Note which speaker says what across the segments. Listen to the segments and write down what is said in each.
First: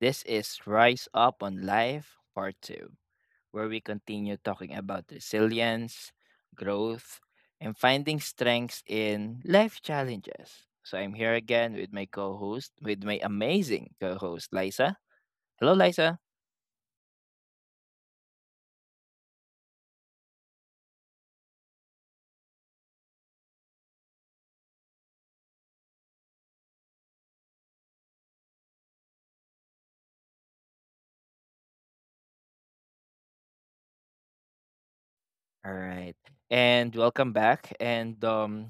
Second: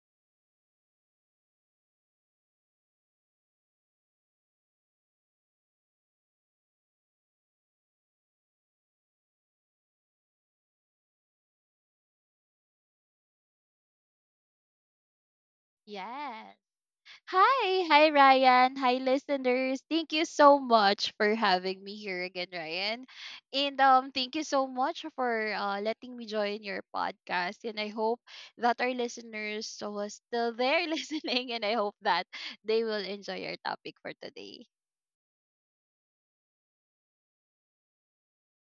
Speaker 1: This is Rise Up on Life Part 2, where we continue talking about resilience, growth, and finding strengths in life challenges. So I'm here again with my co-host, with my amazing co-host Liza. Hello Liza.
Speaker 2: Yes. Hi Ryan. Hi listeners. Thank you so much for having me here again, Ryan. And thank you so much for letting me join your podcast, and I hope that our listeners so are still there listening, and I hope that they will enjoy your topic for today.
Speaker 1: All right. And welcome back and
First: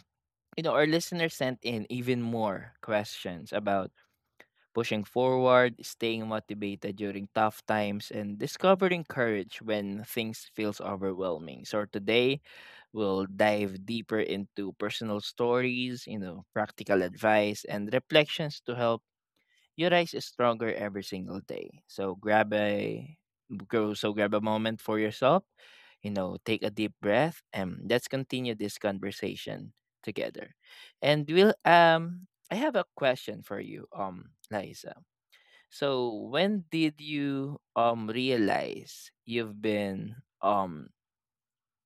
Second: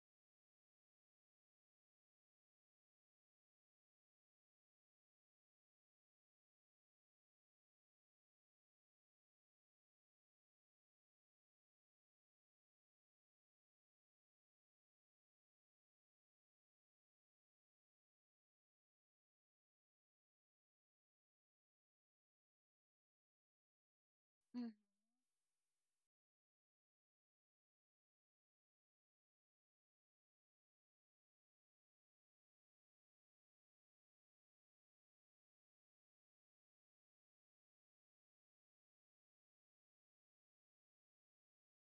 Speaker 1: our listeners sent in even more questions about pushing forward, staying motivated during tough times, and discovering courage when things feels overwhelming. So today, we'll dive deeper into personal stories, practical advice, and reflections to help you rise stronger every single day. So grab a go. So grab a
Speaker 2: Mm.
Speaker 1: moment for yourself. You know, take a deep breath, and let's continue this conversation together. And we'll I have a question for you, Liza, so when did you realize you've been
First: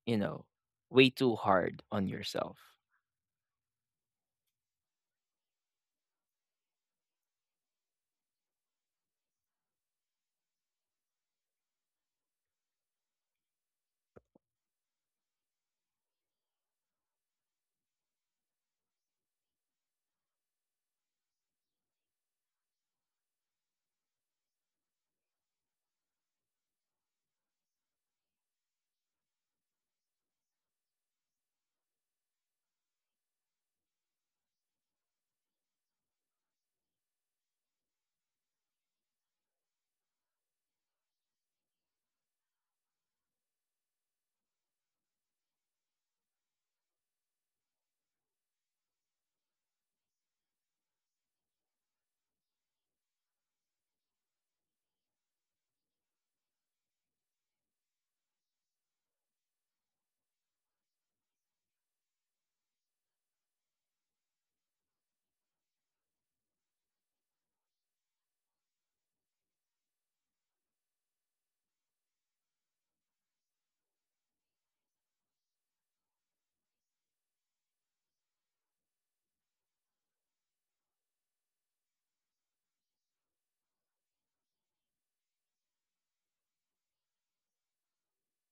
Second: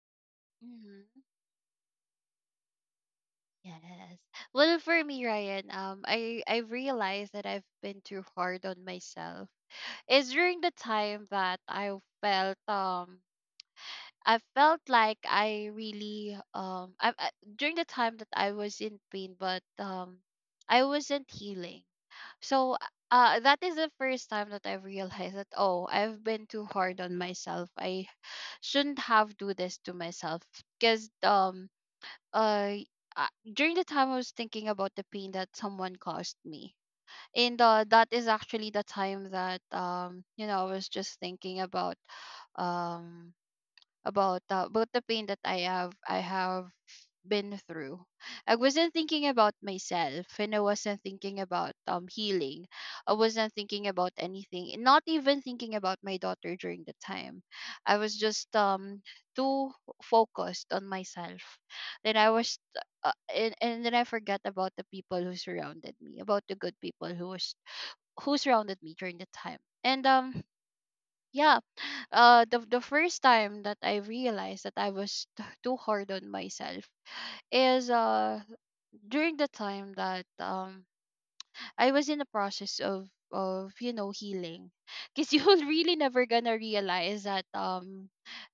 Speaker 1: you know way
Speaker 2: Mm-hmm.
Speaker 1: too hard on yourself?
Speaker 2: Yes. Well, for me, Ryan, I've realized that I've been too hard on myself. It's during the time that I felt like I really I during the time that I was in pain, but I wasn't healing. So that is the first time that I realized that, oh, I've been too hard on myself. I shouldn't have do this to myself because uh uh, during the time I was thinking about the pain that someone caused me. And that is actually the time that I was just thinking about um about the pain that I have been through. I wasn't thinking about myself, and I wasn't thinking about healing. I wasn't thinking about anything, and not even thinking about my daughter during the time. I was just too focused on myself. Then and then I forgot about the people who surrounded me, about the good people who was who surrounded me during the time. And yeah, the first time that I realized that I was too hard on myself is during the time that I was in the process of healing. Because you're really never gonna realize that um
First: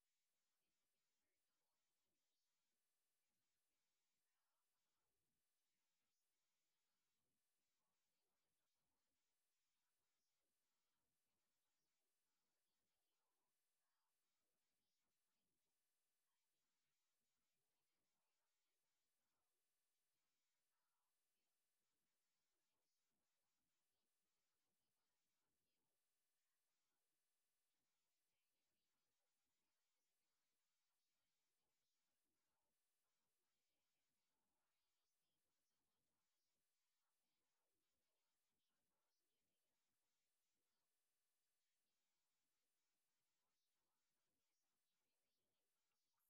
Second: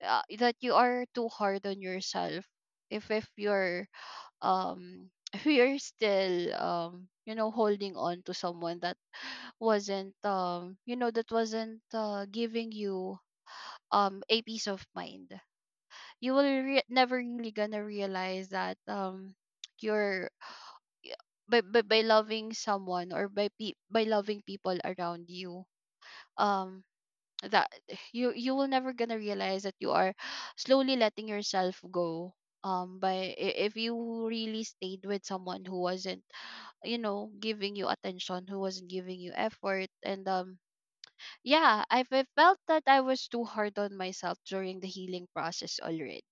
Speaker 2: uh, that you are too hard on yourself if if you're still holding on to someone that wasn't giving you a peace of mind. You will never really gonna realize that you're by loving someone, or by loving people around you, um that you will never gonna realize that you are slowly letting yourself go if you really stayed with someone who wasn't giving you attention, who wasn't giving you effort. And yeah, felt that I was too hard on myself during the healing process already.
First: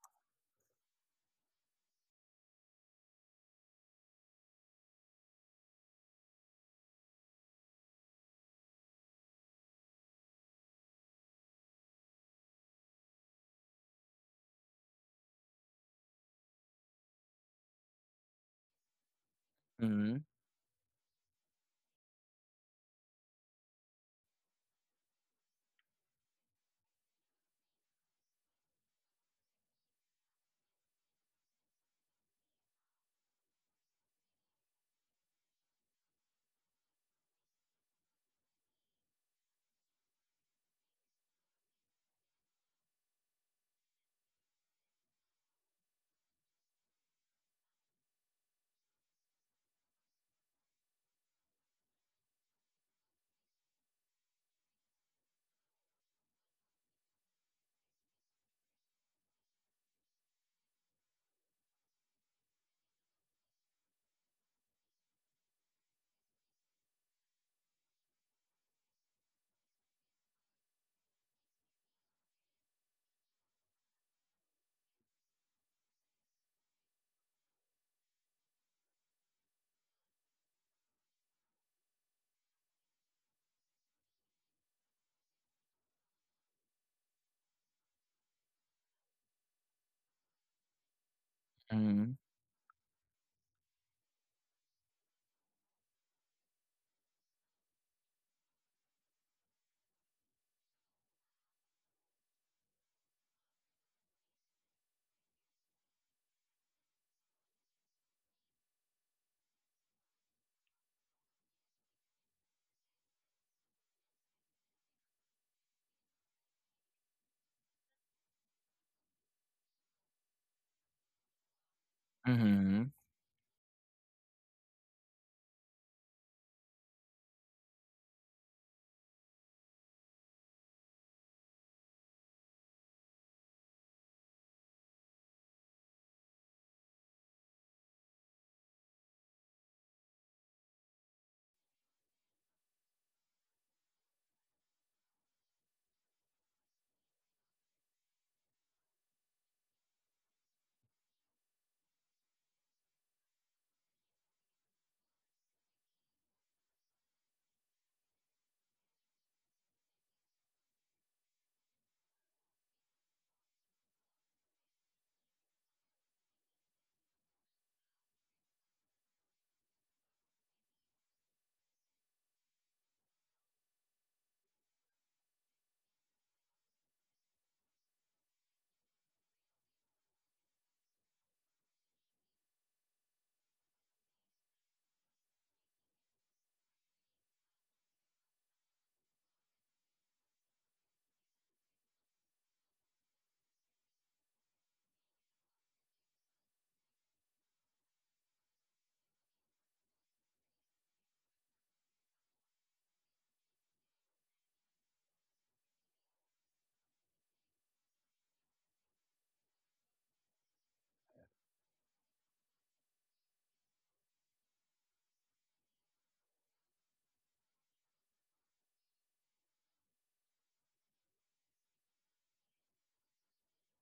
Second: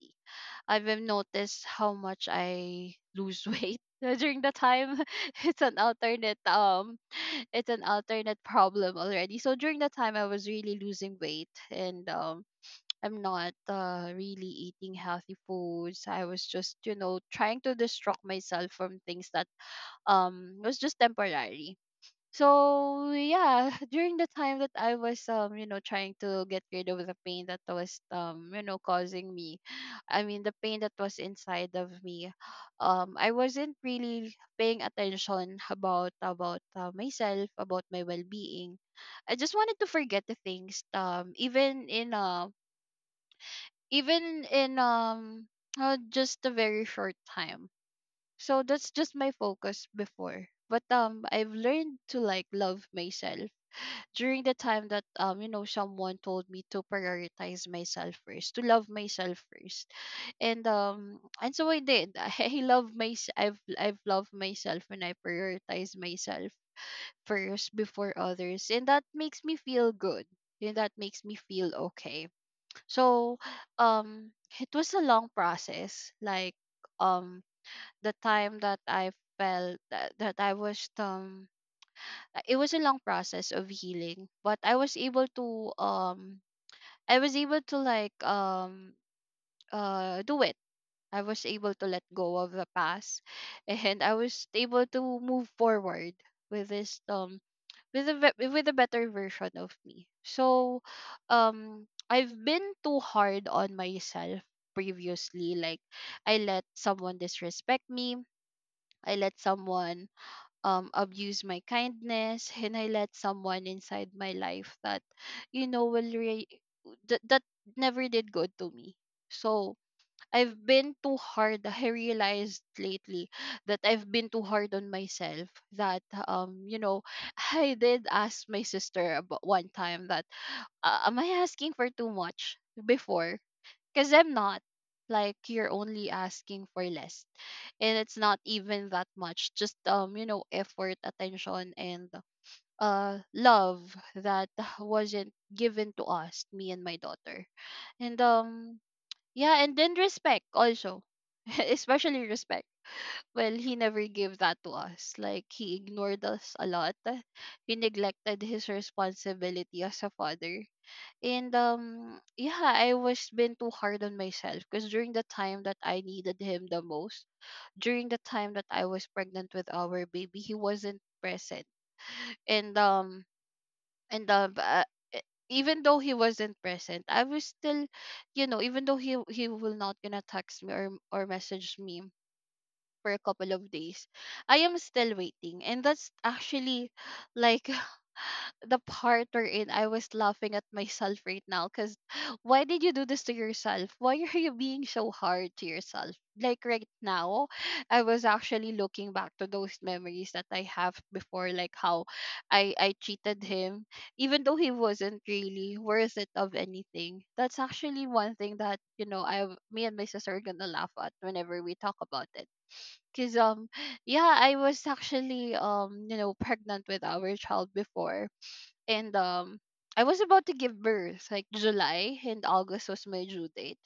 Speaker 2: I've even noticed how much I lose weight during the time. It's an alternate, it's an alternate problem already. So during the time I was really losing weight, and I'm not really eating healthy foods. I was just, trying to distract myself from things that
Speaker 1: Mm-hmm.
Speaker 2: was just temporary. So yeah, during the time that I was trying to get rid of the pain that was causing me. I mean the pain that was inside of me. I wasn't really paying attention about myself, about my well-being. I just wanted to forget the things. Even in even in um, just a very short time. So that's just my focus before. But I've learned to like love myself during the time that someone told me to prioritize myself first, to love myself first, and so I did. I've loved myself, and I prioritize myself first before others, and that makes me feel good, and that makes me feel okay. So um it was a long process. Like um the time that I felt that, that I was it was a long process of healing, but I was able to like do it. I was able to let
Speaker 1: Mm-hmm.
Speaker 2: go of the past and I was able to move forward with this with with a better version of me. So I've been too hard on myself previously. Like, I let someone disrespect me, I let someone abuse my kindness, and I let someone inside my life that you know will re- that, that never did good to me. So I've been too hard. I realized
Speaker 1: Mm-hmm.
Speaker 2: lately that I've been too hard on myself. That um, you know, I did ask my sister about one time that am I asking for too much before? Because I'm not. Like, you're only asking for less. And it's not even that much. Just effort, attention, and love that wasn't given to us, me and my daughter. And yeah, and then respect also. Especially respect. Well, he never gave that to us. Like, he ignored us a lot. He neglected his responsibility as a father. And yeah, I was been too hard on myself because during the time that I needed him the most, during the time that I was pregnant with our baby, he wasn't present. And um and um uh, e- even though he wasn't present, I was still, even though he will not gonna text me or message me for a couple of days, I am still waiting. And that's actually like the part wherein I was laughing at myself right now, because why did you do this to yourself? Why are you being so hard to yourself? Like right now, I was actually looking back to those memories that I have before, like how I cheated him, even though he wasn't really worth it of anything. That's actually one thing that, you know, I me and my sister are gonna laugh at whenever we talk about it. Cause yeah, I was actually pregnant with our child before, and I was about to give birth, like July and August was my due date.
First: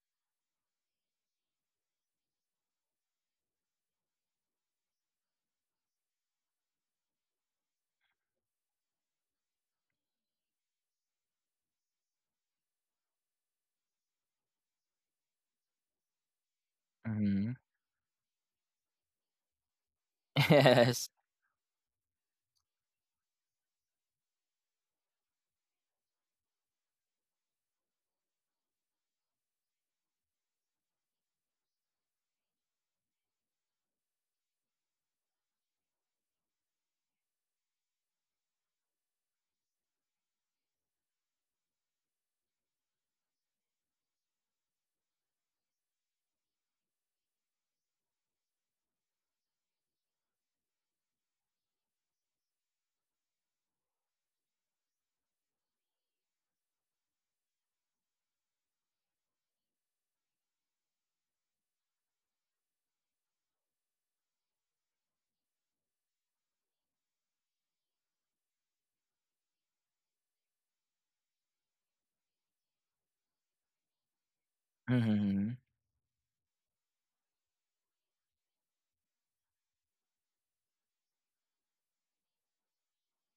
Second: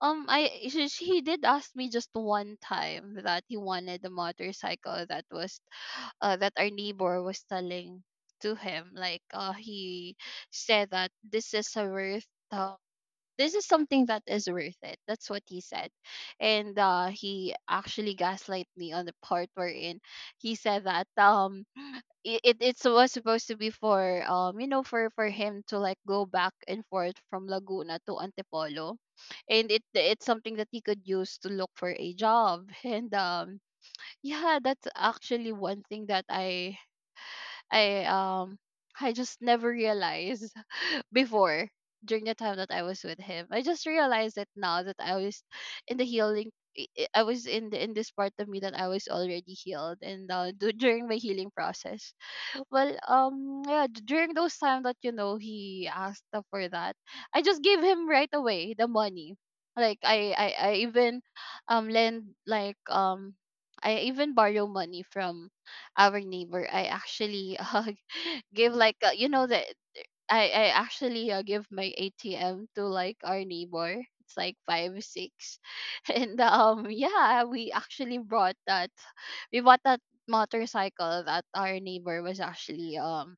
Speaker 2: He did ask me just one time that he wanted a motorcycle that was that our neighbor was telling to him, like he said that this is a worth um, this is something that is worth it. That's what he said. And
Speaker 1: hmm.
Speaker 2: he actually gaslight me on the part wherein he said that
Speaker 1: Yes.
Speaker 2: it it's was supposed to be for you know for him to like go back and forth from Laguna to Antipolo, and it's something that he could use to look for a job. And yeah, that's actually one thing that I um I just never realized before, during the time that I was with him. I just realized it now that I was in the healing, I was in the in this part of me that I was already healed, and during my healing process. Well, yeah, during those time that he asked up for that, I just gave him right away the money. Like, I even um lend like um borrow money from our neighbor. I actually give like that I actually give my ATM to like our neighbor. It's like five
Speaker 1: Mm-hmm.
Speaker 2: six, and yeah, we actually brought that. We bought that motorcycle that our neighbor was actually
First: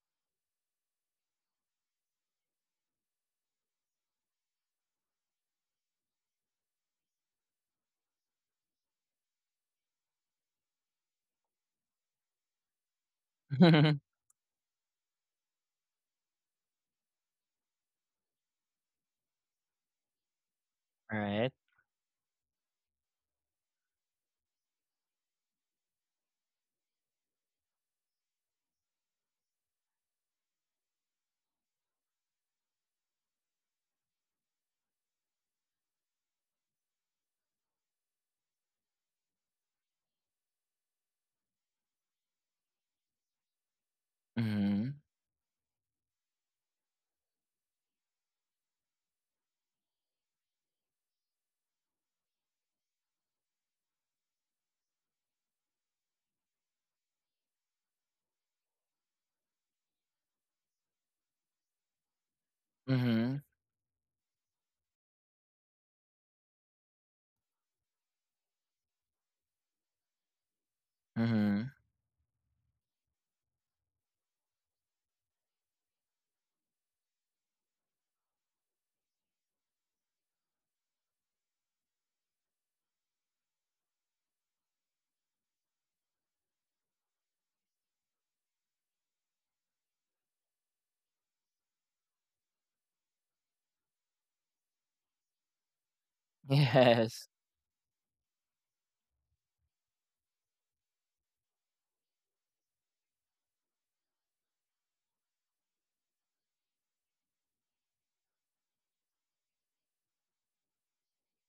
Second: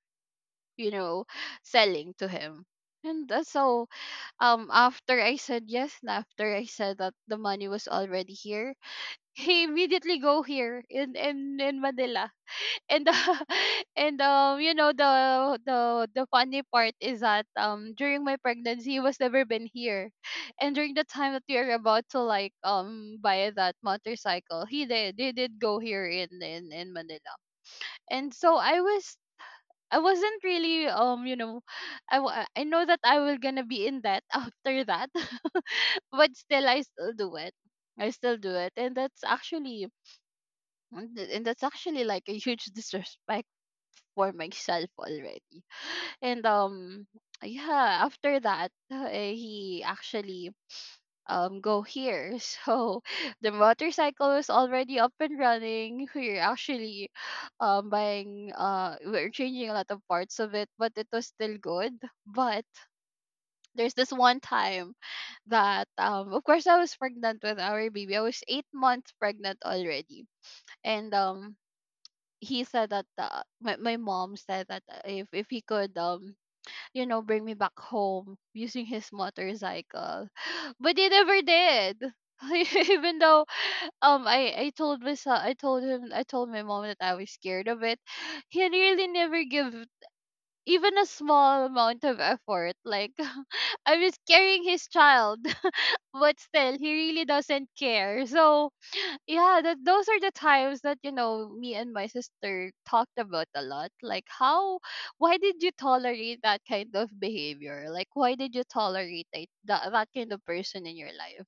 Speaker 2: you know selling to him. And so after I said yes, and after I said that the money was already here, he immediately go here in in Manila and and the funny part is that during my pregnancy he was never been here. And during the time that
Speaker 1: right.
Speaker 2: we are about to like buy that motorcycle, he did go here in in Manila. And so I wasn't really I know that I will gonna be in debt after that. But still, I still do it, I still do it. And that's actually, and th- and that's actually like a huge disrespect for myself
Speaker 1: Mm-hmm.
Speaker 2: already. And yeah, after that, he actually go here. So the motorcycle is already up and running. We're actually buying we're changing a lot of parts of it, but it was still good. But
Speaker 1: Mm-hmm.
Speaker 2: there's this one time that of course I was pregnant with our baby. I was 8 months pregnant already. And
Speaker 1: Mm-hmm.
Speaker 2: he said that my mom said that if he could bring me back home using his motorcycle. But he never did. Even though I told myself, I told him, I told my mom that I was scared of it, he really never give even a small amount of effort. Like I was carrying his child, but still he really
Speaker 1: Yes.
Speaker 2: doesn't care. That those are the times that you know me and my sister talked about a lot, like how, why did you tolerate that kind of behavior, like why did you tolerate that kind of person in your life?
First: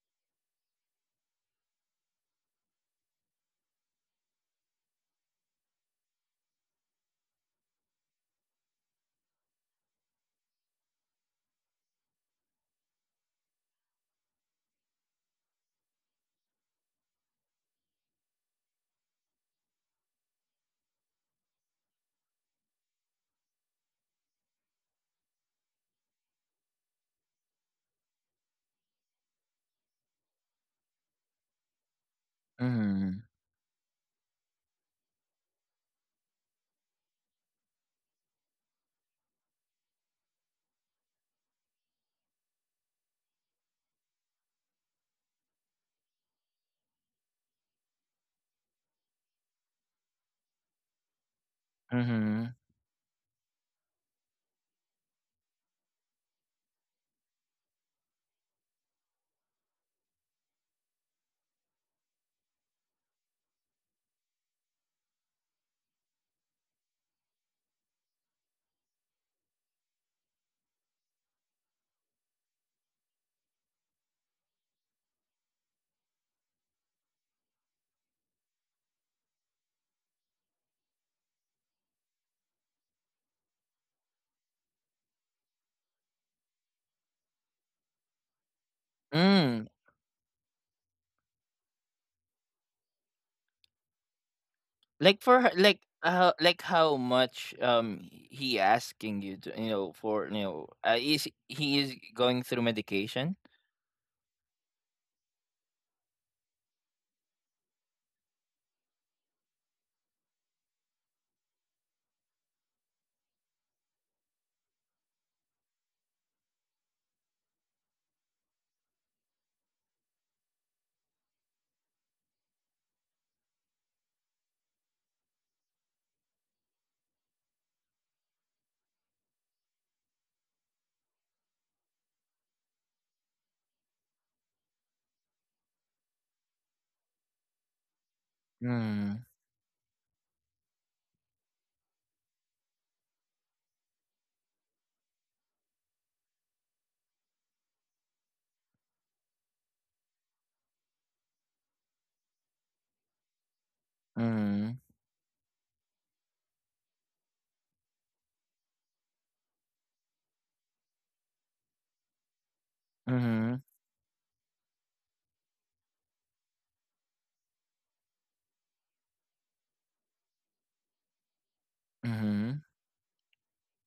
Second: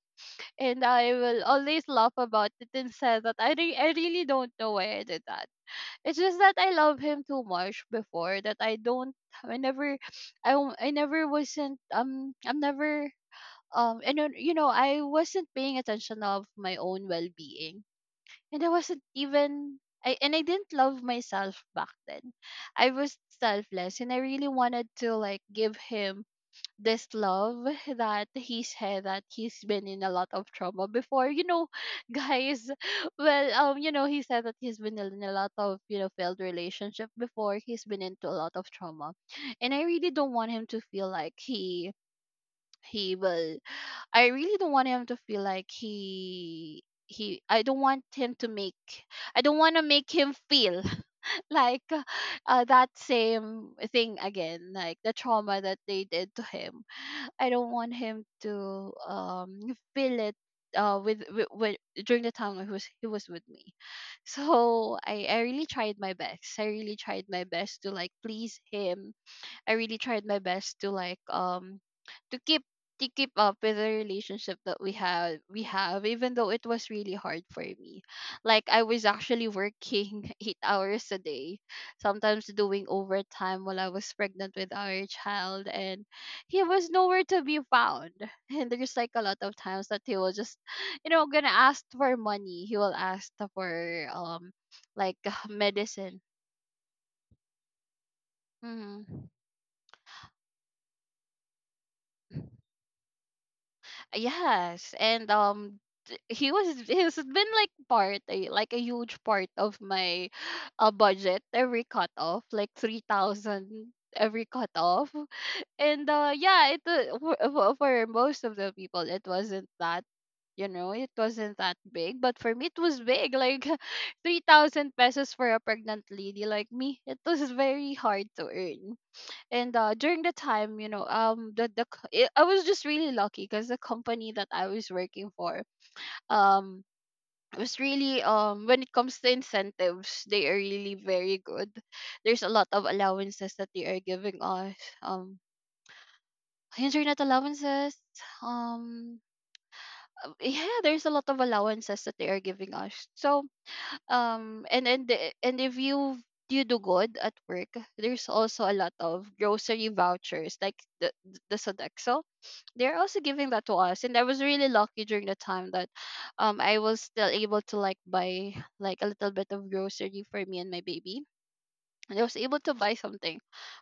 Speaker 2: And I will always laugh about it and say that I really don't know why I did that. It's just that I love him too much before that I don't, I never, I, w- I never wasn't I'm never and then, you know I wasn't paying attention of my own well-being. And I wasn't even, I didn't love myself back then. I was selfless and I really wanted to like give him this love, that he said that he's been in a lot of trauma before. You know, guys,
Speaker 1: Mm-hmm.
Speaker 2: you know, he said that he's been in a lot of, you know, failed relationship before. He's been into a lot of trauma. And I really don't want him to feel like he will I really don't want him to feel like he I don't want him to make, I don't want to make him feel like
Speaker 1: Mm-hmm.
Speaker 2: that same thing again, like the trauma that they did to him. I don't want him to feel it with during the time he was with me. So I really tried my best. I really tried my best to like please him. I really tried my best to like to keep, to keep up with the relationship that we have, even though it was really hard for me. Like I was actually working 8 hours a day, sometimes doing overtime while I was pregnant with our child. And he was nowhere to be found. And there's like a lot of
Speaker 1: Mm.
Speaker 2: times that he will just, you know, gonna ask for money. He will ask for, um
Speaker 1: Like
Speaker 2: like,
Speaker 1: like
Speaker 2: medicine.
Speaker 1: how, like how much he asking
Speaker 2: Hmm.
Speaker 1: you to, you know for you know is he is going through medication?
Speaker 2: Yes, and he's been like like a huge part of my budget, every cut off, like 3,000 every cut off. And yeah, it for, for most of the people it wasn't that, you know, it wasn't that big, but for me it was big. Like 3000 pesos for a pregnant lady like me, it was very hard to earn. And during the time, you know, the c- I was just really lucky because the company that I was working for um was really when it comes to incentives, they are really very good. There's a lot of allowances that they are giving us, um internet allowances, um yeah, there's a lot of allowances that they are giving us. So
Speaker 1: Mhm.
Speaker 2: and the- and if you, you do good at work, there's also a lot of grocery vouchers, like the Sodexo. They're also giving
Speaker 1: Mhm.
Speaker 2: that to us. And I was really lucky during the time that I was still able to like buy, like a little bit of grocery for me and my baby. And I was
Speaker 1: Mhm.
Speaker 2: able to buy something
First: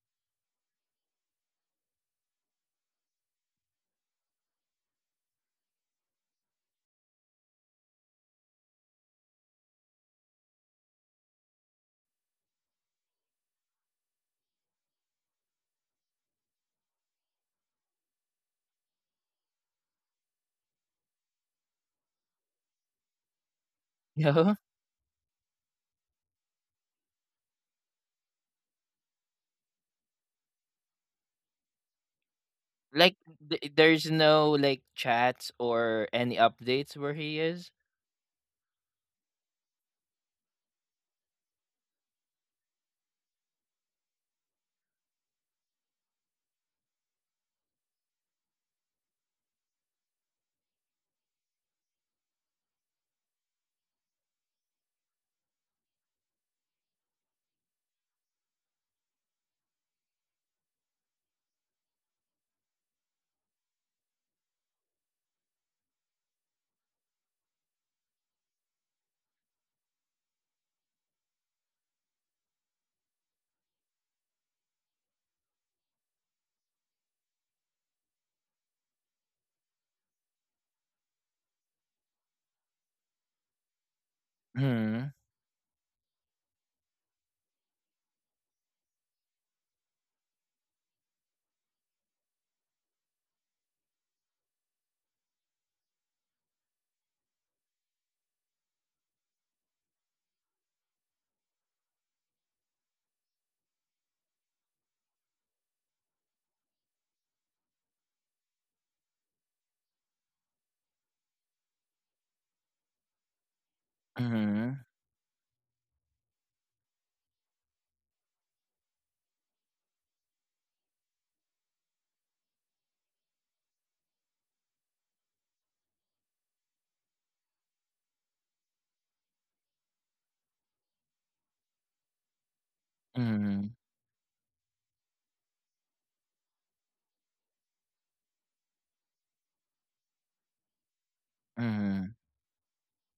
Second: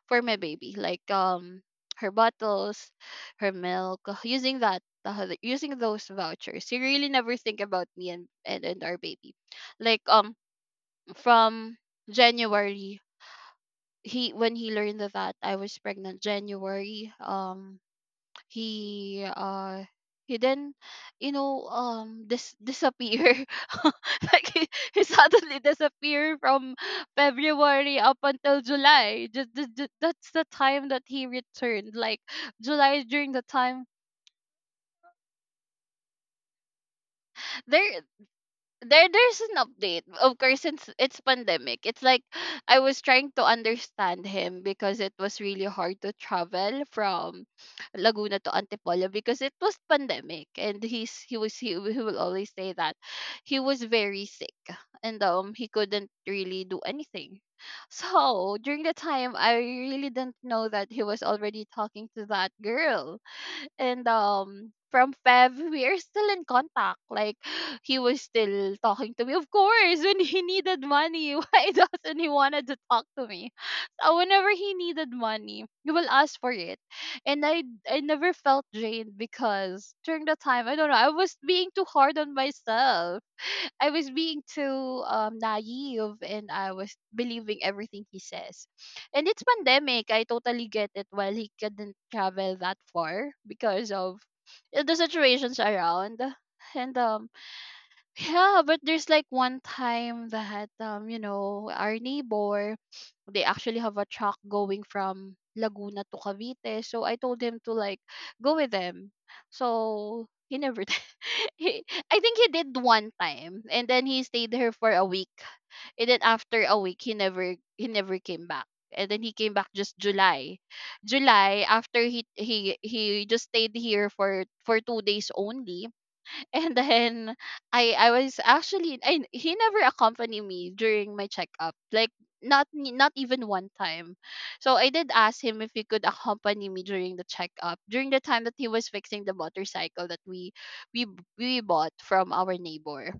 Speaker 2: for my baby like, her bottles, her milk, using that, using those vouchers. You really never think about me and, and our baby. Like, from January, he, when he learned that I was pregnant, January, he uh he then you know, disappear. Like
Speaker 1: Yeah.
Speaker 2: he suddenly disappear from February up until July. Just that's the time that he returned, like July,
Speaker 1: Like
Speaker 2: during the time.
Speaker 1: there's no like chats or any updates where he is.
Speaker 2: there there's an update, of course, since it's pandemic. It's like I was trying to understand him because it was really hard to travel from Laguna to Antipolo because it was pandemic. And he will always say that he was very sick and he couldn't really do anything. So during the time, I really didn't know that he was already talking to that girl. And from Feb, we are still in contact. Like he was still talking to me. Of course, when he needed money, why doesn't he wanted to talk to me? So whenever he needed money, he will ask for it. And I never felt drained because during the time, I don't know, I was being too hard on myself. I was being too
Speaker 1: Mhm.
Speaker 2: naive, and I was believing everything he says. And it's pandemic, I totally get it. While he couldn't travel that far because of the situations around, and. Yeah, but there's like one time that, you know, our neighbor, they actually have a truck going from Laguna to Cavite. So I told him to like go with them. So he never did. he, I think he did one time and then he stayed there
Speaker 1: Mhm.
Speaker 2: for a week. And then after a week, he never came back. And then he came back just July. July, after he just stayed here for 2 days only. And then I was actually I, he never accompanied me during my checkup. Like not even one
Speaker 1: Mhm.
Speaker 2: time. So I did ask him if he could accompany me during the checkup, during the time that he was fixing the motorcycle that we bought
Speaker 1: Mhm.
Speaker 2: from our neighbor.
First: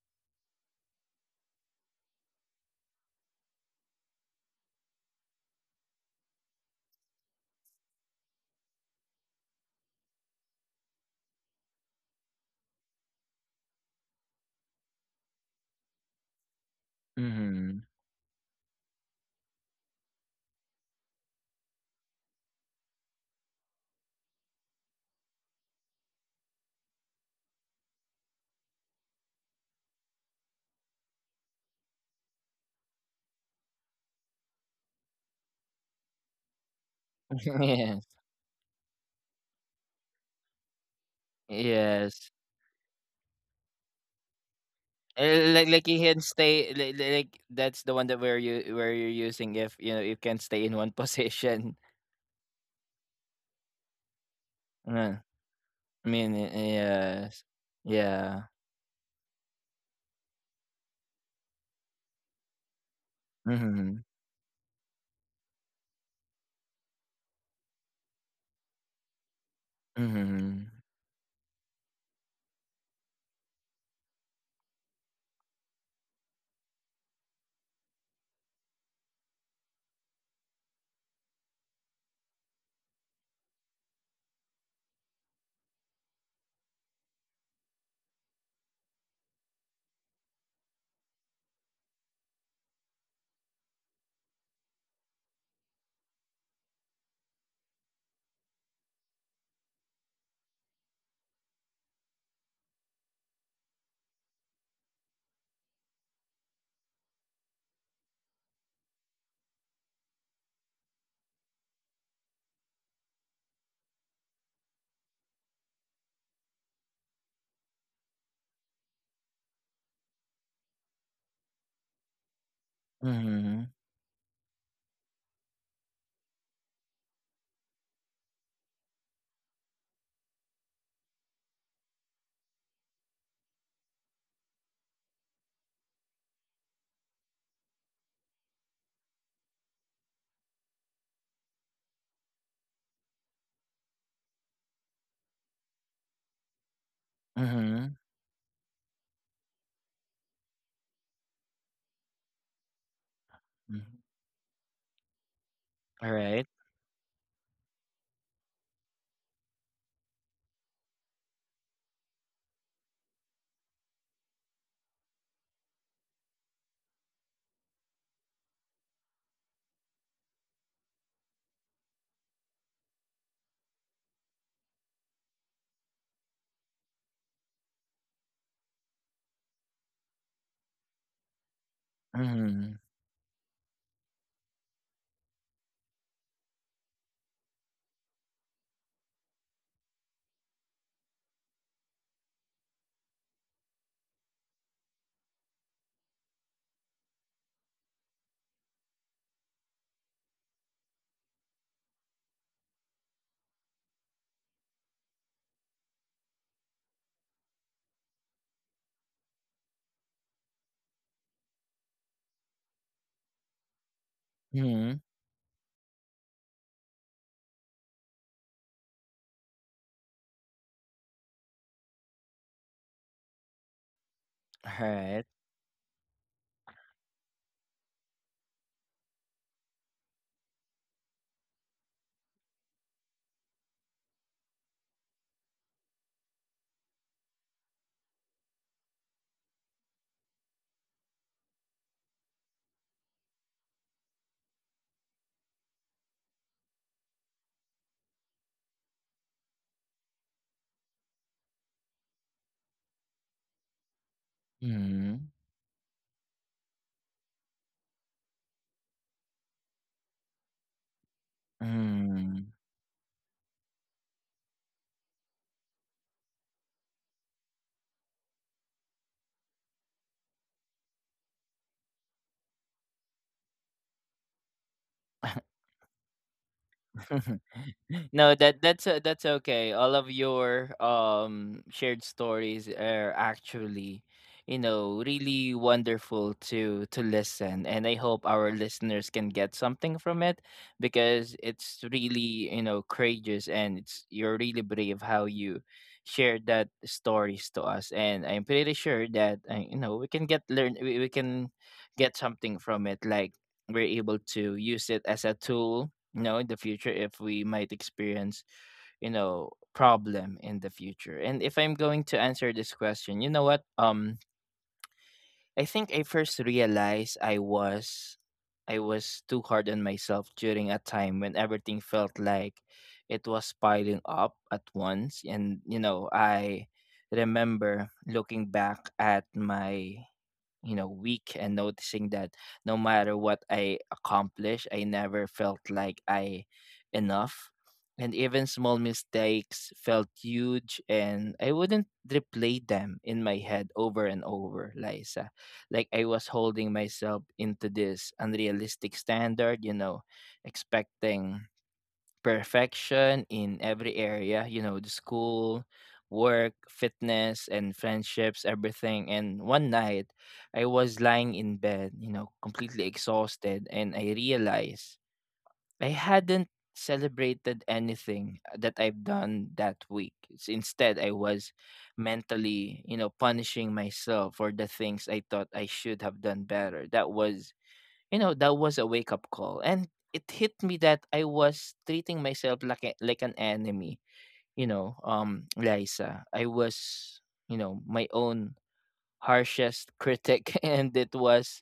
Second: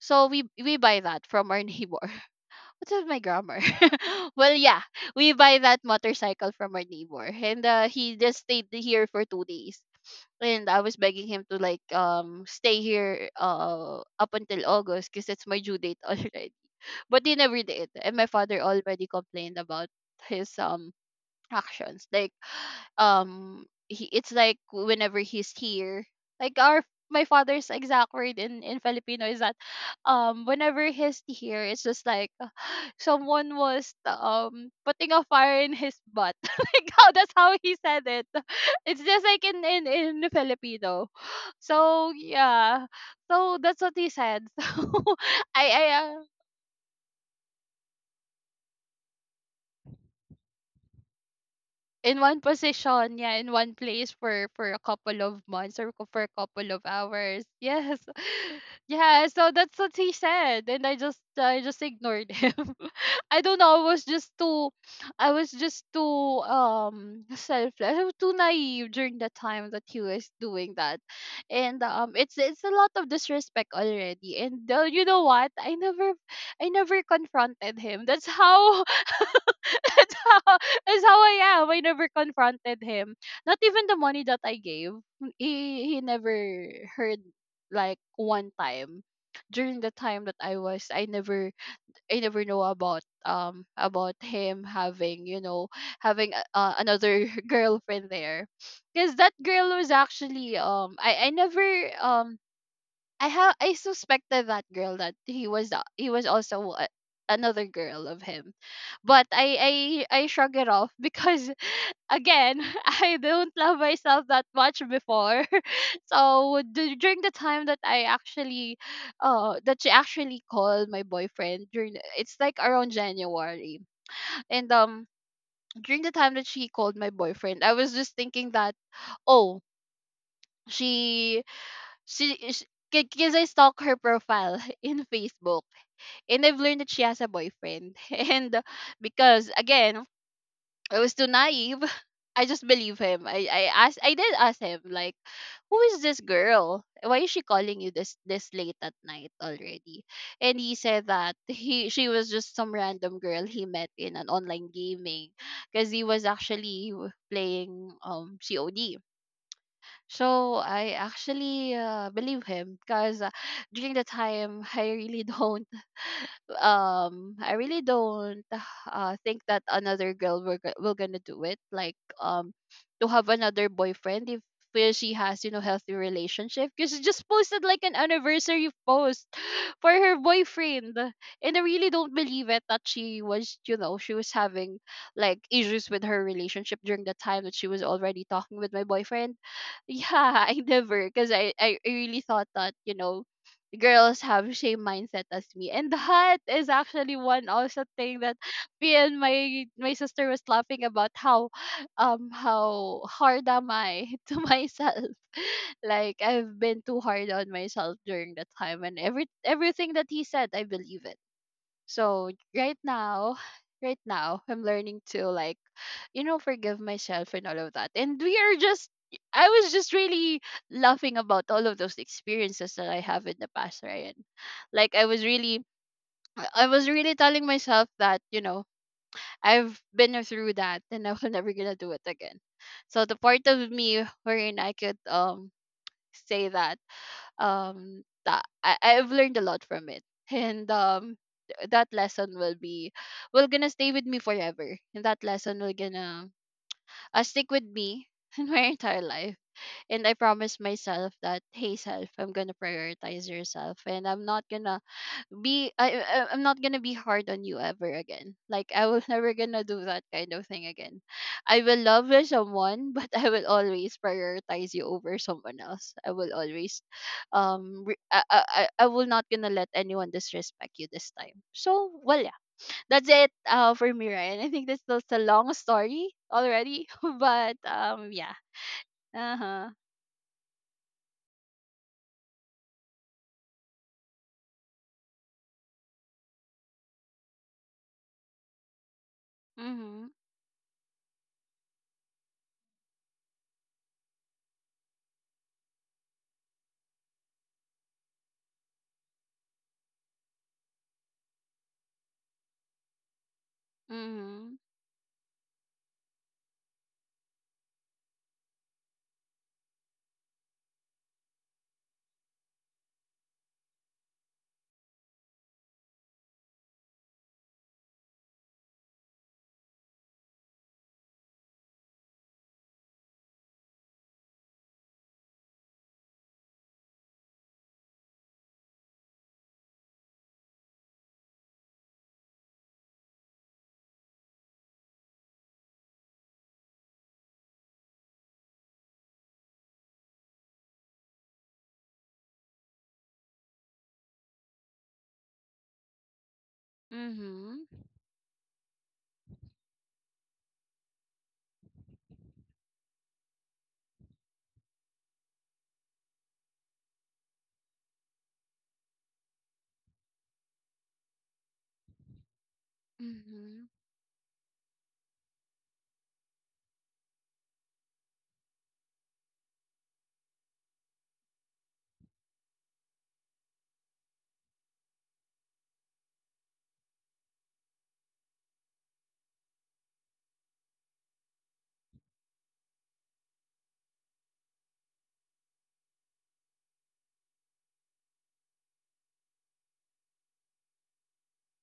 Speaker 2: So we buy that from our neighbor. What's with my grammar? Well, yeah, we buy that motorcycle from our neighbor. And he just stayed here for 2 days. And I was begging him to like stay here up until August because that's my due date already. But he never
Speaker 1: Mhm.
Speaker 2: did. And my father already complained about his actions. Like, he, it's like whenever he's here, like our, my father's exact word in Filipino is that, whenever he's here, it's just like someone was putting a fire in his butt. Like how, that's how he said
Speaker 1: yes.
Speaker 2: it. It's just like in Filipino. So
Speaker 1: Yes.
Speaker 2: yeah, so that's what he said. So
Speaker 1: Uh, Like
Speaker 2: I
Speaker 1: like he can stay, like that's the one that where you're using if you know you can stay in one position.
Speaker 2: in one position, yeah, in one place for a
Speaker 1: Uh,
Speaker 2: couple of months,
Speaker 1: I
Speaker 2: for a
Speaker 1: mean y-
Speaker 2: couple of hours.
Speaker 1: yes.
Speaker 2: Yes,
Speaker 1: Yeah.
Speaker 2: yeah. So that's what he said, and I just ignored him. I don't know. I was
Speaker 1: Mhm.
Speaker 2: just too, I was just too selfless. I was too naive during the time that he was doing
Speaker 1: Mhm.
Speaker 2: that. And it's a lot of disrespect already. And you know what? I never, I never confronted him. That's how, that's how, that's how I am. I never confronted him. Not even the money that I gave. He never heard, like one time, during the time that I never, I never know about him having, you know, having another girlfriend there. Because that girl was actually I never, um I suspected that girl that he was also another girl of him. But I shrug it off because again, I don't love myself that much before. So during the time that I actually, that she actually called my boyfriend during the, it's like around
Speaker 1: Mhm.
Speaker 2: January. And during the time that she called my boyfriend, I was just thinking that, oh, she she, because I stalk her profile in Facebook and I've learned that she has a boyfriend. And because again, I was too naive. I just believe him. I did ask him like, who is this girl? Why is she calling you
Speaker 1: Mhm.
Speaker 2: this late at night already? And he said that he she was just some random girl he met in an online gaming, because he
Speaker 1: All
Speaker 2: was
Speaker 1: right.
Speaker 2: actually playing COD. So I actually believe him because, during the time, I really don't I really don't think that another girl will gonna do it, like to have another boyfriend if he or she has, you know, healthy relationship, because she just posted like an anniversary post for her boyfriend. And I really don't believe it
Speaker 1: Mhm.
Speaker 2: that she was, you know, she was having like issues with her relationship during the time that she was already talking with my boyfriend. Yeah, I never, because I really thought that, you know, girls have same mindset as me. And that is actually one also thing that me and my sister was laughing about, how hard am I to myself. Like I've been too hard on myself during that time, and everything that he said, I believe it. So right now, right now, I'm learning
Speaker 1: Mhm.
Speaker 2: to like, you know, forgive myself and all of that. And we are just, I was just really laughing about all of those experiences that I have in the past, Ryan. Like I was
Speaker 1: Hurt.
Speaker 2: really, I was really telling myself that, you know, I've been through that and I'm never gonna do it again. So the part of me wherein I could say that that I've learned a lot from it. And that lesson will be, will gonna stay with me forever. And that lesson will gonna stick with me in my entire life. And I promised myself that, hey self, I'm gonna prioritize yourself and I'm not gonna
Speaker 1: Mhm.
Speaker 2: be I'm not gonna be hard on you ever again. Like I will never gonna do that kind of thing again. I will love you
Speaker 1: Mm.
Speaker 2: someone, but I will always prioritize you over someone else. I will always, um, re- I, I I will not gonna let anyone disrespect you this time. So well, yeah, that's it. For me, Ryan, I think this was a long story already, but yeah.
Speaker 1: No, that's that's
Speaker 2: Uh huh.
Speaker 1: okay. All of your shared stories are actually, really wonderful to listen, and I hope our listeners can get something
Speaker 2: Mhm.
Speaker 1: from it because it's really courageous and it's you're really brave how you shared that stories to us, and I'm pretty sure that we can we can get something from it like. We're able
Speaker 2: Mhm.
Speaker 1: to use it as a tool in the future if we might experience problem in the future. And if I'm going to answer this question, you know what I think I first realized I was, I was too hard on myself during a time when everything felt like it was piling up at once. And I remember looking back at my, weak, and noticing that no matter what I accomplish, I never felt like I enough. And even small mistakes felt huge, and I wouldn't replay them in my head over and over, Lisa. Like, I was holding myself
Speaker 2: Mhm.
Speaker 1: into this unrealistic standard, you know, expecting perfection in every area, you know, the school, work, fitness, and friendships, everything. And one night, I was lying in bed, you know, completely
Speaker 2: Mhm.
Speaker 1: exhausted, and I realized I hadn't celebrated anything that I've done that week. Instead, I was mentally, you know, punishing myself for the things I thought I should have done better. That was a wake up call, and it hit me that I was treating myself like like an enemy. Liza, I was, my own harshest critic, and it was,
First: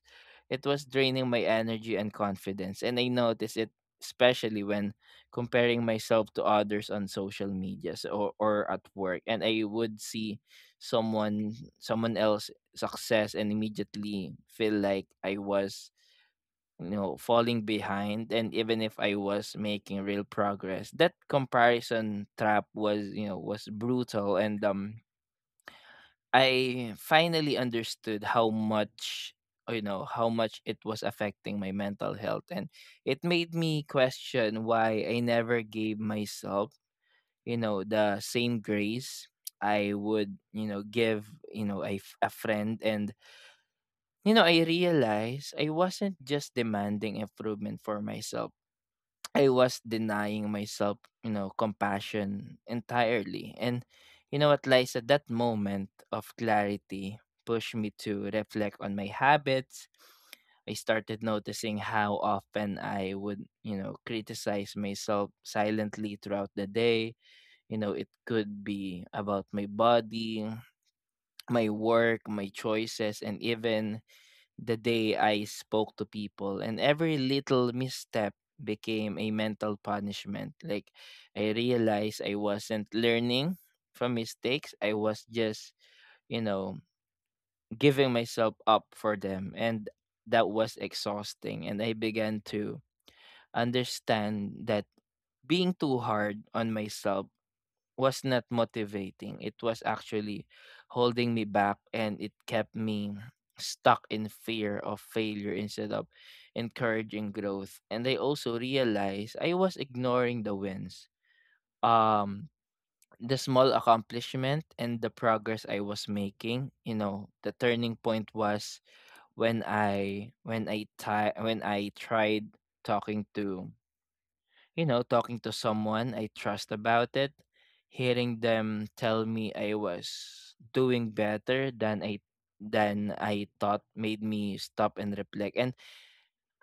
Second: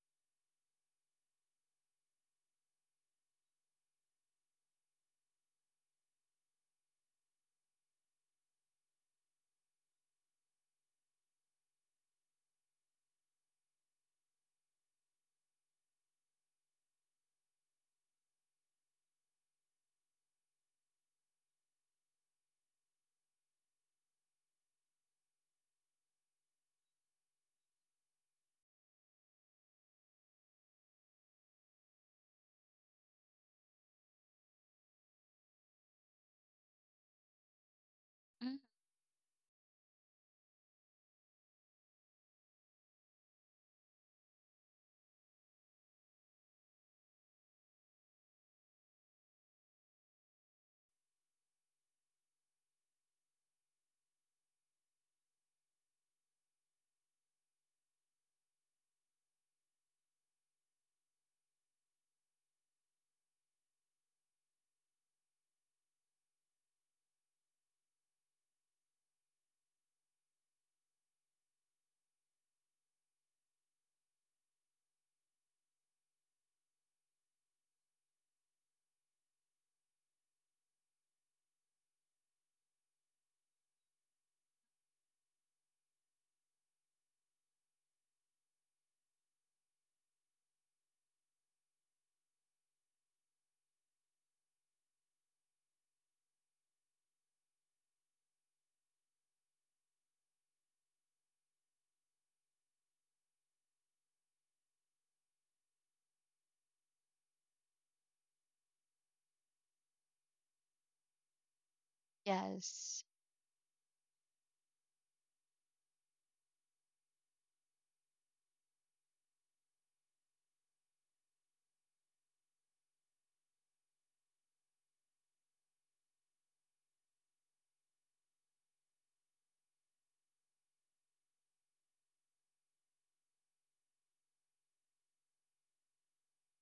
Speaker 1: it was draining my energy and confidence. And I noticed it, especially when comparing myself to others on social medias, or at work. And I would see someone else success and immediately feel like I was, falling behind. And even if I was making real progress, that comparison trap was, was brutal. And I finally understood how much, how much it was affecting my mental health. And it made me question why I never gave myself, the same
Speaker 2: Mhm.
Speaker 1: grace I would, give, a friend. And, you know, I realized I wasn't just demanding improvement for myself. I was denying myself, you know, compassion entirely. And you know what, Liza, that moment of clarity pushed me to reflect on my habits. I started noticing how often I would, you know, criticize myself silently throughout the day. You know, it could be about my body, my work, my choices, and even the day I spoke to people. And every little misstep became a mental punishment. Like, I realized I wasn't learning from mistakes, I was just, you know, giving myself up for them. And that was exhausting. And I began to understand that being too hard on myself was not motivating. It was actually holding me back, and it kept me stuck in fear of failure instead of encouraging growth. And I also realized I was ignoring the wins. Um
Speaker 2: Yes.
Speaker 1: the small accomplishment and the progress I was making. You know, the turning point was when I tried talking to, talking to someone I trust about it. Hearing them tell me I was doing better than I thought made me stop and reflect. And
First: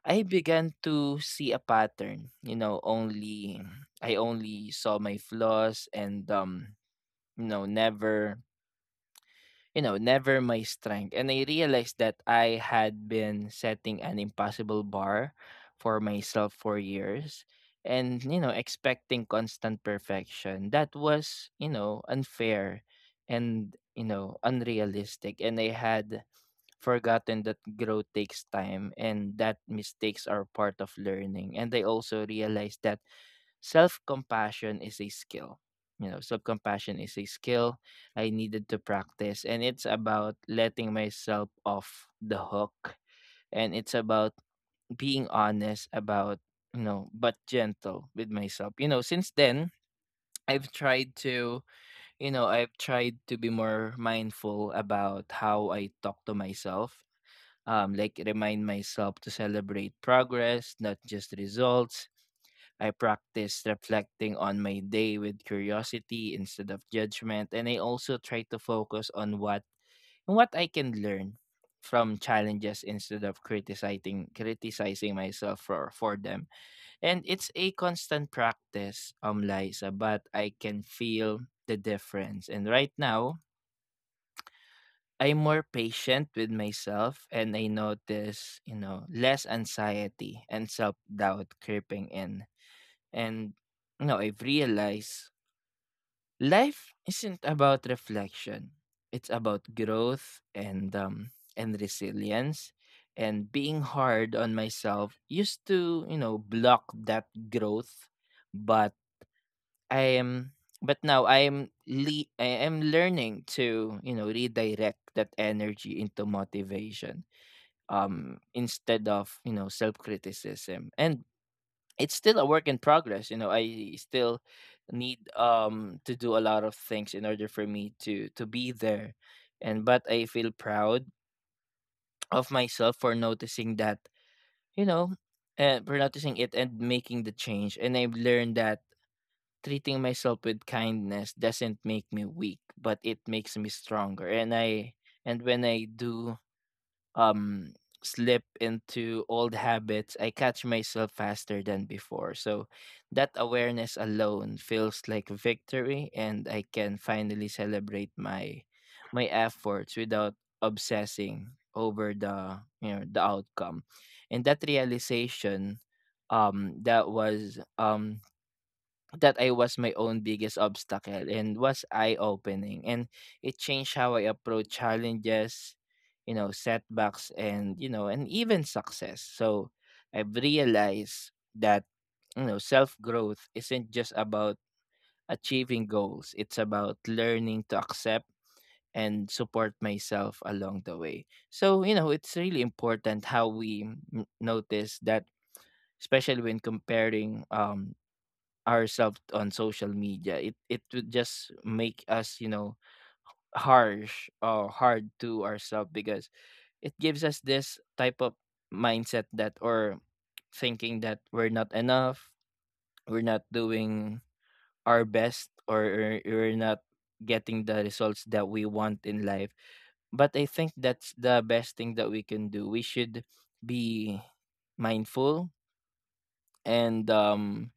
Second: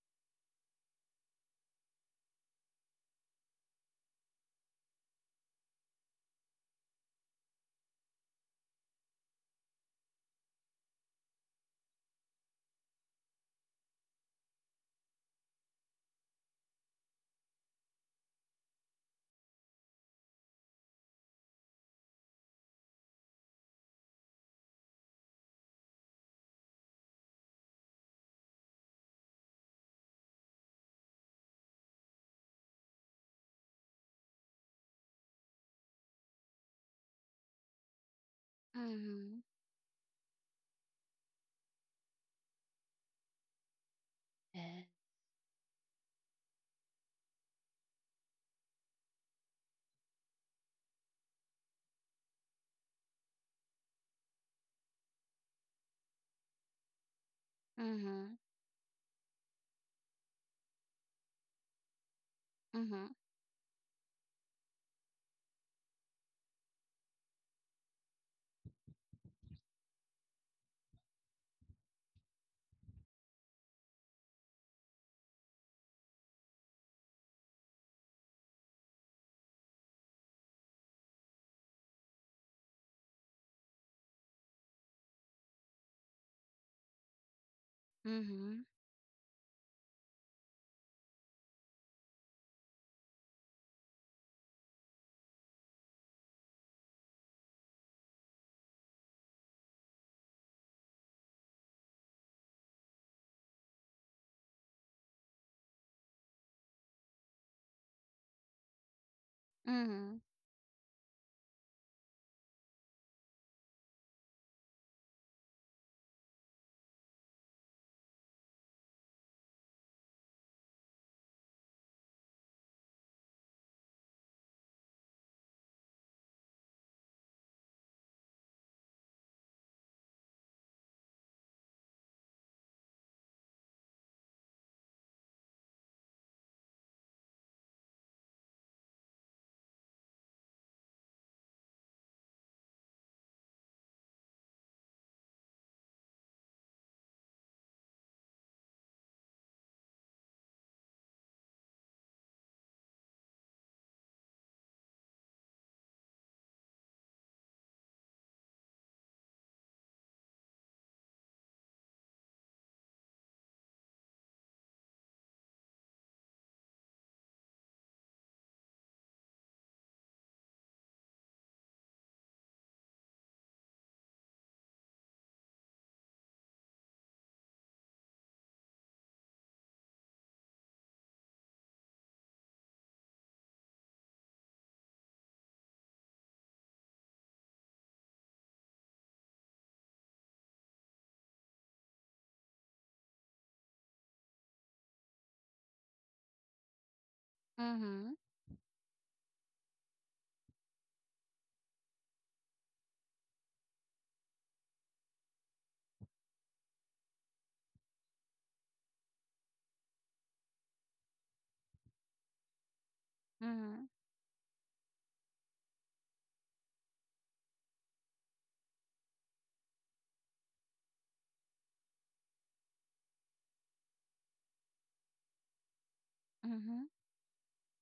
Speaker 1: I began to see a pattern. You know, only I only saw my flaws and, never, you know, never my strength. And I realized that I had been setting an impossible bar for myself for years, and, you know, expecting constant perfection. That was, you know, unfair and, you know, unrealistic. And I had forgotten that growth takes time and that mistakes are part of learning. And I also realized that self-compassion is a skill. You know, self-compassion is a skill I needed to
Speaker 2: Mhm.
Speaker 1: practice, and it's about letting myself off the hook, and it's about
Speaker 2: Yeah.
Speaker 1: being honest about, you know, but gentle with myself. You know, since then, I've tried to, I've tried to be more mindful about how I talk to myself. Like,
Speaker 2: Mhm.
Speaker 1: remind myself to celebrate progress, not just results. I
Speaker 2: Mhm.
Speaker 1: practice reflecting on my day with curiosity instead of judgment, and I also try to focus on what I can learn from challenges instead of criticizing myself for them. And it's a constant practice, Liza, but I can feel the difference. And right now, I'm more patient with myself, and I
Speaker 2: Mhm.
Speaker 1: notice, you know, less anxiety and self doubt creeping in. And you know, I've realized life isn't about reflection. It's about growth and resilience. And being hard on myself used to, you know, block that growth. but
Speaker 2: Mhm.
Speaker 1: I am but now I am I am learning to, you know, redirect that energy into motivation instead of, you know, self-criticism. And it's still a work in progress. You know, I still need to do a lot of things in order for me to be there. And but I feel proud of myself for noticing that, you know and for noticing it and making the change. And I've learned that treating myself with kindness doesn't make me weak, but it makes me stronger. And when I do um slip into old habits, I catch myself faster than before. So that awareness alone feels like victory, and I can finally celebrate my efforts without obsessing over the, the outcome. And that realization, um that was um that I was my own biggest obstacle, and was eye opening. And it changed how I approach challenges, you know, setbacks, and, you know, and even success. So I've realized that, you know, self growth isn't just about achieving goals, it's about learning to accept and support myself along the way. So, you know, it's really important how we, notice that, especially when comparing,
Speaker 2: Mhm.
Speaker 1: ourselves on social media. It would just make us, you know, harsh or hard to ourselves, because it gives us this type of mindset that or thinking that we're not enough, we're not
Speaker 2: Mhm.
Speaker 1: doing our best, or we're not getting the results that we want in life. But I think that's the best thing that we can do. We should be mindful,
Speaker 2: Mhm.
Speaker 1: and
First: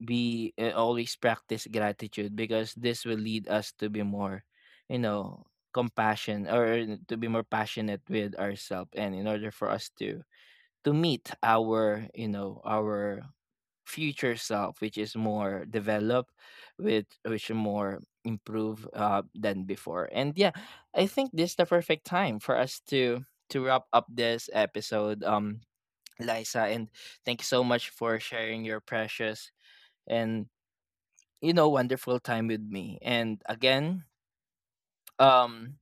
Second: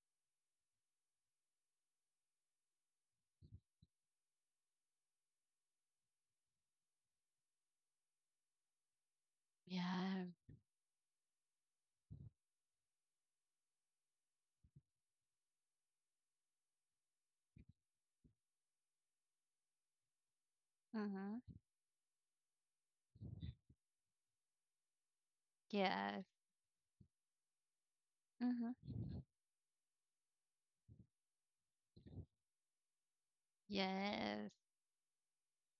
Speaker 1: we always practice gratitude, because this will lead us to be more, you know, compassion or to be more passionate with ourselves, and in order for us to,
Speaker 2: Yeah.
Speaker 1: meet our, our future self, which is more developed, with which more improved, than before. And yeah, I think
Speaker 2: Mhm.
Speaker 1: this is the perfect time for us to wrap up this episode,
Speaker 2: Yes.
Speaker 1: Liza. And thank you so much for sharing your
Speaker 2: Mhm.
Speaker 1: precious and, you know, wonderful time with me. And again,
Speaker 2: Yes.
Speaker 1: um,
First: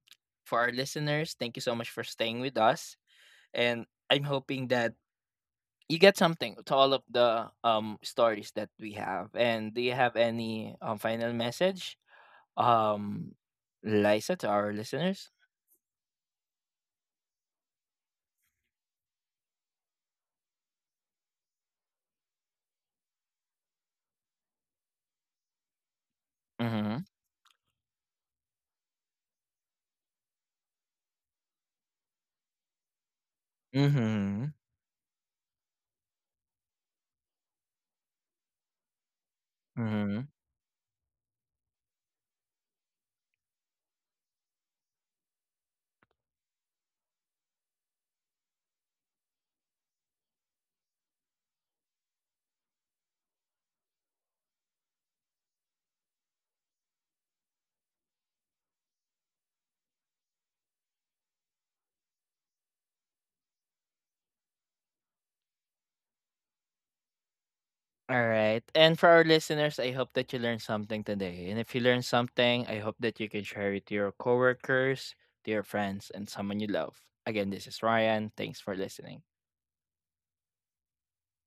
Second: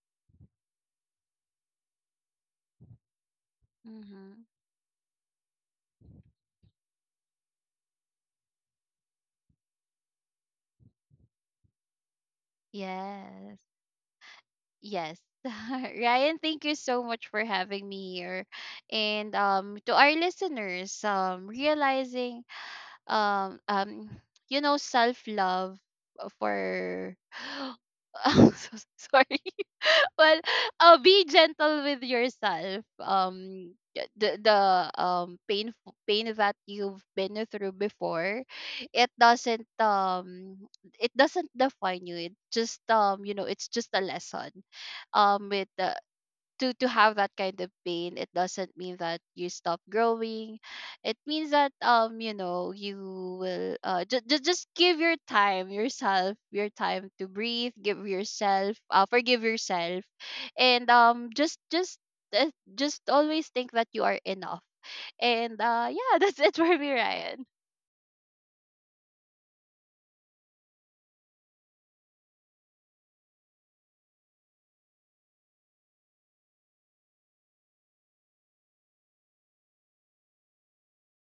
Speaker 1: for our listeners, thank you so much for staying with us. And I'm
Speaker 2: Mhm.
Speaker 1: hoping that you get something to all of the stories that we have. And do you have any final message, um,
Speaker 2: Yes.
Speaker 1: Liza, to our
Speaker 2: Yes.
Speaker 1: listeners?
Speaker 2: Ryan, thank you so much for having me here. And to our listeners, realizing um um you know, self-love
Speaker 1: Mm-hmm.
Speaker 2: for I'm so sorry, well, be gentle with yourself. The
Speaker 1: Mm-hmm.
Speaker 2: the um pain pain that you've been through before, it doesn't um it doesn't define you. It just, you know, it's just a lesson. With the To have that kind of pain, it doesn't mean that you stop growing. It means that, you know, you will just give your time, yourself your time to breathe. Give yourself, forgive yourself. And just, uh, just always think that you are enough. And yeah, that's it for me, Ryan.
Speaker 1: Alright, and for our listeners, I hope that you learned something today. And if you learned something, I hope that you can share it to your coworkers, to your friends, and someone you love. Again, this is Ryan. Thanks for listening.